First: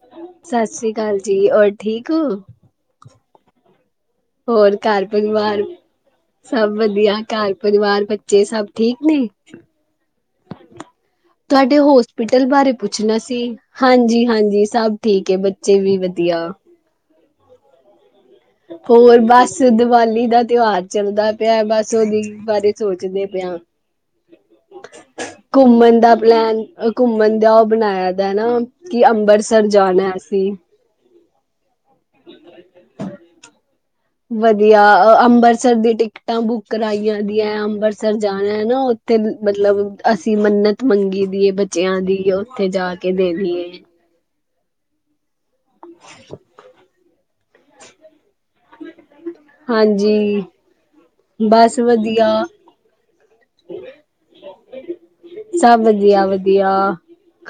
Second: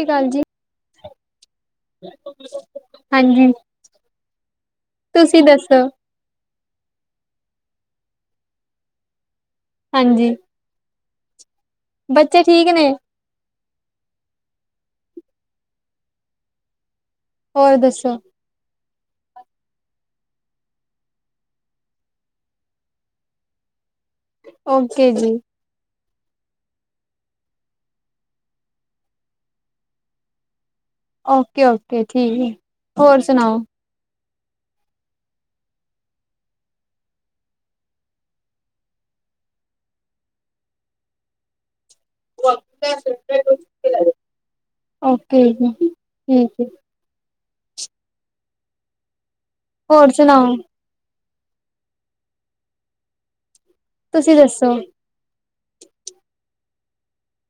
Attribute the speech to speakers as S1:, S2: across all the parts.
S1: ਸਤਿ ਸ਼੍ਰੀ ਅਕਾਲ ਜੀ
S2: ਸਸ ਸ੍ਰੀ ਕਾਲ ਜੀ, ਔਰ ਠੀਕ ਹੋ?
S1: ਹਾਂਜੀ।
S2: ਹੋਰ ਘਰ
S1: ਤੁਸੀਂ
S2: ਪਰੀਵਾਰ?
S1: ਦੱਸੋ
S2: ਸਭ ਵਧੀਆ, ਘਰ ਪਰਿਵਾਰ ਬੱਚੇ ਸਭ ਠੀਕ ਨੇ?
S1: ਹਾਂਜੀ।
S2: ਤੁਆਡੇ,
S1: ਬੱਚੇ
S2: ਹੋਸਪਿਟਲ
S1: ਠੀਕ
S2: ਬਾਰੇ
S1: ਨੇ
S2: ਪੁੱਛਣਾ ਸੀ? ਹਾਂਜੀ -ਹਾਂਜੀ, ਸਬ ਠੀਕ ਐ, ਬੱਚੇ ਵੀ ਵਧੀਆ।
S1: ਹੋਰ ਦੱਸੋ?
S2: ਹੋਰ, ਬਸ ਦੀਵਾਲੀ ਦਾ ਤਿਉਹਾਰ ਚੱਲਦਾ ਪਿਆ, ਬਸ ਉਹਦੀ ਬਾਰੇ ਸੋਚਦੇ ਪਏ ਆਂ। [unintelligible]
S1: ਓਕੇ ਜੀ।
S2: ਘੁੰਮਣ ਦਾ ਪਲੈਨ, ਘੁੰਮਣ ਦਾ ਓ ਬਨਾਇਆ ਦੈ ਨਾ। ਕੀ ਅੰਬਰਸਰ ਜਾਣਾ, ਅਸੀਂ।
S1: ਓਕੇ -ਓਕੇ ਠੀ, ਹੋਰ ਸੁਨਾਓ?
S2: ਵਧੀਆ, ਅੰਬਰਸਰ ਦੀ ਟਿਕਟਾਂ ਬੁੱਕ ਕਰਾਈਆਂ ਦੀਆਂ, ਅੰਬਰਸਰ ਜਾਣਾ ਐ, ਨਾ। ਤੇ, ਮਤਲਬ ਅਸੀਂ ਮੰਨਤ ਮੰਗੀ ਦੀ ਏ, ਬੱਚੇਆਂ ਦੀ, ਓਥੇ ਜਾ ਕੇ ਦੇਨੀ ਏ।
S1: ਓਕੇ, ਠੀਕ ਏ। ਹੋਰ
S2: ਹਾਂਜੀ,
S1: ਸੁਣਾਓ
S2: ਬਸ ਵਦੀਆ।
S1: ਤੁਸੀਂ ਦੱਸੋ?
S2: ਸਬ ਵਧੀਆ- ਵਧੀਆ।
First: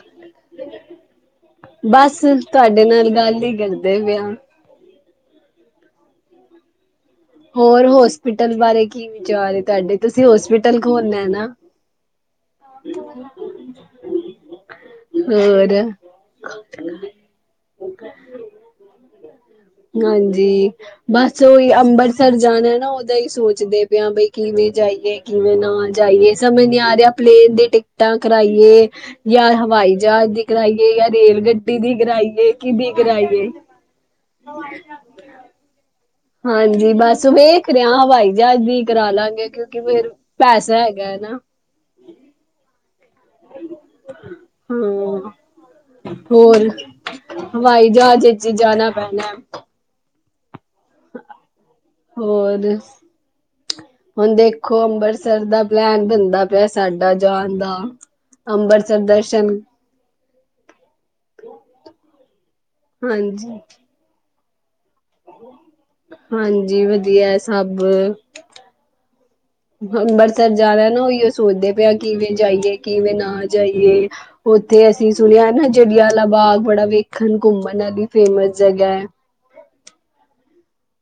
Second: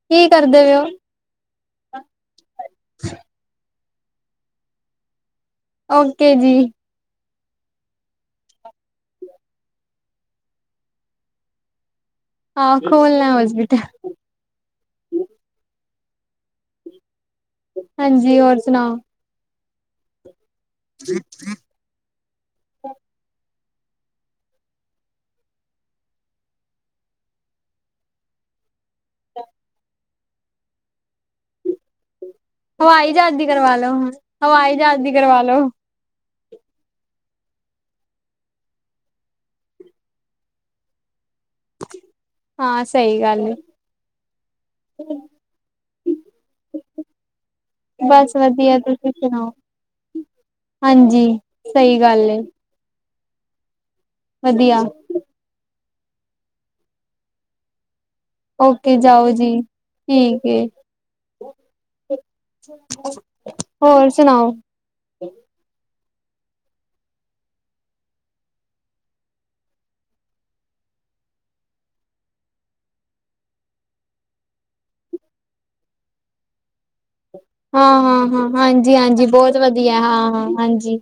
S1: ਕੀ ਕਰਦੇ ਪੇ ਓ?
S2: ਬਸ, ਤੁਆਡੇ ਨਾਲ ਗੱਲ ਈ ਕਰਦੇ ਪੇ ਆਂ।
S1: ਓਕੇ ਜੀ।
S2: ਹੋਰ ਹੋਸਪਿਟਲ ਬਾਰੇ ਕੀ ਵਿਚਾਰ ਏ ਤੁਆਡੇ? ਤੁਸੀਂ ਹੋਸਪਿਟਲ ਖੋਲਨਾ ਐ ਨਾ?
S1: ਹਾਂ, ਖੋਲਨਾ ਹੋਸਪਿਟਲ।
S2: ਹੋਰ?
S1: ਹਾਂਜੀ, ਹੋਰ ਸੁਣਾਓ?
S2: ਹਾਂਜੀ, ਬਸ ਓਹੀ ਅੰਬਰ ਸਰ ਜਾਣਾ ਨਾ, ਓਦਾ ਹੀ ਸੋਚਦੇ ਪਏ, ਬਈ ਕਿਵੇਂ ਜਾਈਏ, ਕਿਵੇਂ ਨਾ ਜਾਈਏ? ਸਮਝ ਨੀ ਆ ਰਿਹਾ। ਪਲੇਨ ਦੀ ਟਿਕਟਾਂ ਕਰਾਈਏ ਜਾਂ ਹਵਾਈ ਜਹਾਜ ਦੀ ਕਰਾਈਏ, ਜਾਂ ਰੇਲ ਗੱਡੀ ਦੀ ਕਰਾਈਏ। ਕਿਹਦੀ
S1: ਹਵਾਈ ਜਹਾਜ਼ ਦੀ
S2: ਕਰਾਈਏ
S1: ਕਰਵਾ ਲੋ-ਹਵਾਈ ਜਹਾਜ਼ ਦੀ ਕਰਵਾ ਲੋ।
S2: ਹਾਂਜੀ, ਬਸ ਵੇਖ ਰਿਹਾ, ਹਵਾਈ ਜਹਾਜ਼ ਦੀ ਕਰਾ ਲਾਂਗੇ, ਕਿਉਂਕਿ ਫੇਰ ਪੈਸਾ ਹੈਗਾ ਨਾਂ।
S1: ਹਾਂ, ਸਹੀ ਗੱਲ ਹੈ।
S2: ਹਾਂ ਹੋਰ, ਹਵਾਈ ਜਹਾਜ਼
S1: ਬਸ
S2: ਵਿੱਚ
S1: ਵਧੀਆ
S2: ਜਾਣਾ
S1: ਤੁਸੀਂ
S2: ਪੈਣਾ।
S1: ਸੁਣਾਓ ਹਾਂਜੀ, ਸਹੀ ਗੱਲ ਏ।
S2: [inaudible] ਹੁਣ ਦੇਖੋ,
S1: ਵਧੀਆ
S2: ਅੰਮ੍ਰਿਤਸਰ ਦਾ ਪਲੈਨ ਬਣਦਾ ਪਿਆ, ਸਾਡਾ ਜਾਣ ਦਾ
S1: ਓਕੇ,
S2: ਅੰਬਰਸਰ
S1: ਜਾਓ
S2: ਦਰਸ਼ਨ
S1: ਜੀ ਠੀਕ ਏ।
S2: ਹਾਂਜੀ,
S1: ਹੋਰ ਸੁਣਾਓ?
S2: ਹਾਂਜੀ, ਵਧੀਆ ਸਭ।
S1: [unintelligible]
S2: ਅੰਬਰਸਰ ਜਾਣਾ ਨਾ, ਓਈਓ ਸੋਚਦੇ ਪਏ ਹਾਂ, ਕਿਵੇਂ ਜਾਈਏ, ਕਿਵੇਂ ਨਾ ਜਾਈਏ? ਉੱਥੇ ਅਸੀਂ ਸੁਣਿਆ ਨਾ, ਜਲਿਆਂਵਾਲ੍ਹਾ ਬਾਗ ਬੜਾ ਵੇਖ
S1: ਹਾਂ, ਹਾਂ, ਹਾਂ, ਹਾਂਜੀ -ਹਾਂਜੀ ਬੋਤ ਵਧੀਆ ਹਾਂ, ਹਾਂ ਹਾਂਜੀ।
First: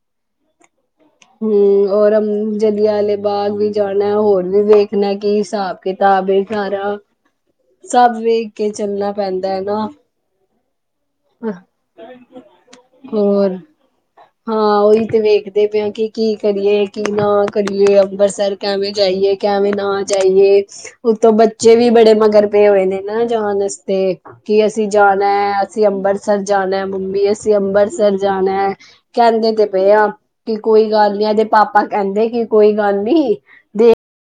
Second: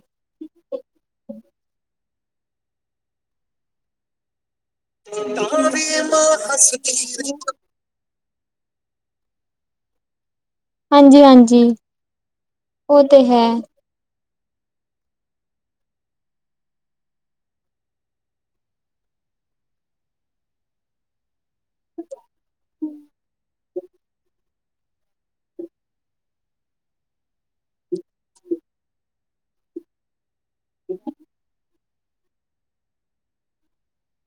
S2: ਹੂੰ, ਔਰ ਜਲਆਵਾਲਾ ਬਾਗ ਵੀ ਜਾਣਾ, ਹੋਰ ਵੀ ਵੇਖ ਣਾ, ਕੀ ਹਿਸਾਬ-ਕਿਤਾਬ ਏ ਸਾਰਾ? ਸਭ ਵੇਖ ਕੇ ਚੱਲਣਾ ਪੈਂਦਾ ਹੈਗਾ।
S1: ਹਾਂਜੀ ਹਾਂਜੀ ਉਹ ਤੇ ਹੈ
S2: ਹੋਰ ਹਾਂ, ਓਹੀ ਤੇ ਵੇਖਦੇ ਪਏ ਹਾਂ, ਕਿ ਕੀ ਕਰੀਏ, ਕੀ ਨਾ ਕਰੀਏ, ਅੰਬਰਤਸਰ ਕਿਵੇਂ ਜਾਈਏ, ਕਿਵੇਂ ਨਾ ਜਾਈਏ? ਉਤੋਂ ਬੱਚੇ ਵੀ ਬੜੇ ਮਗਰ ਹੋਏ ਨੇ ਨਾ, ਜਾਣ ਵਾਸਤੇ ਕੀ ਅਸੀਂ ਜਾਣਾ ਐ। ਅਸੀਂ ਅੰਬਰਸਰ ਜਾਣੈ, ਮੰਮੀ ਅਸੀਂ ਅੰਬਰਸਰ ਜਾਣੈ, ਕਹਿੰਦੇ ਤੇ ਪਏ ਆ। ਕਿ ਕੋਈ ਗੱਲ ਨੀ, ਇਹਦੇ ਪਾਪਾ ਕੈਂਹਦੇ ਕਿ ਕੋਈ ਗੱਲ ਨੀ। ਦੇ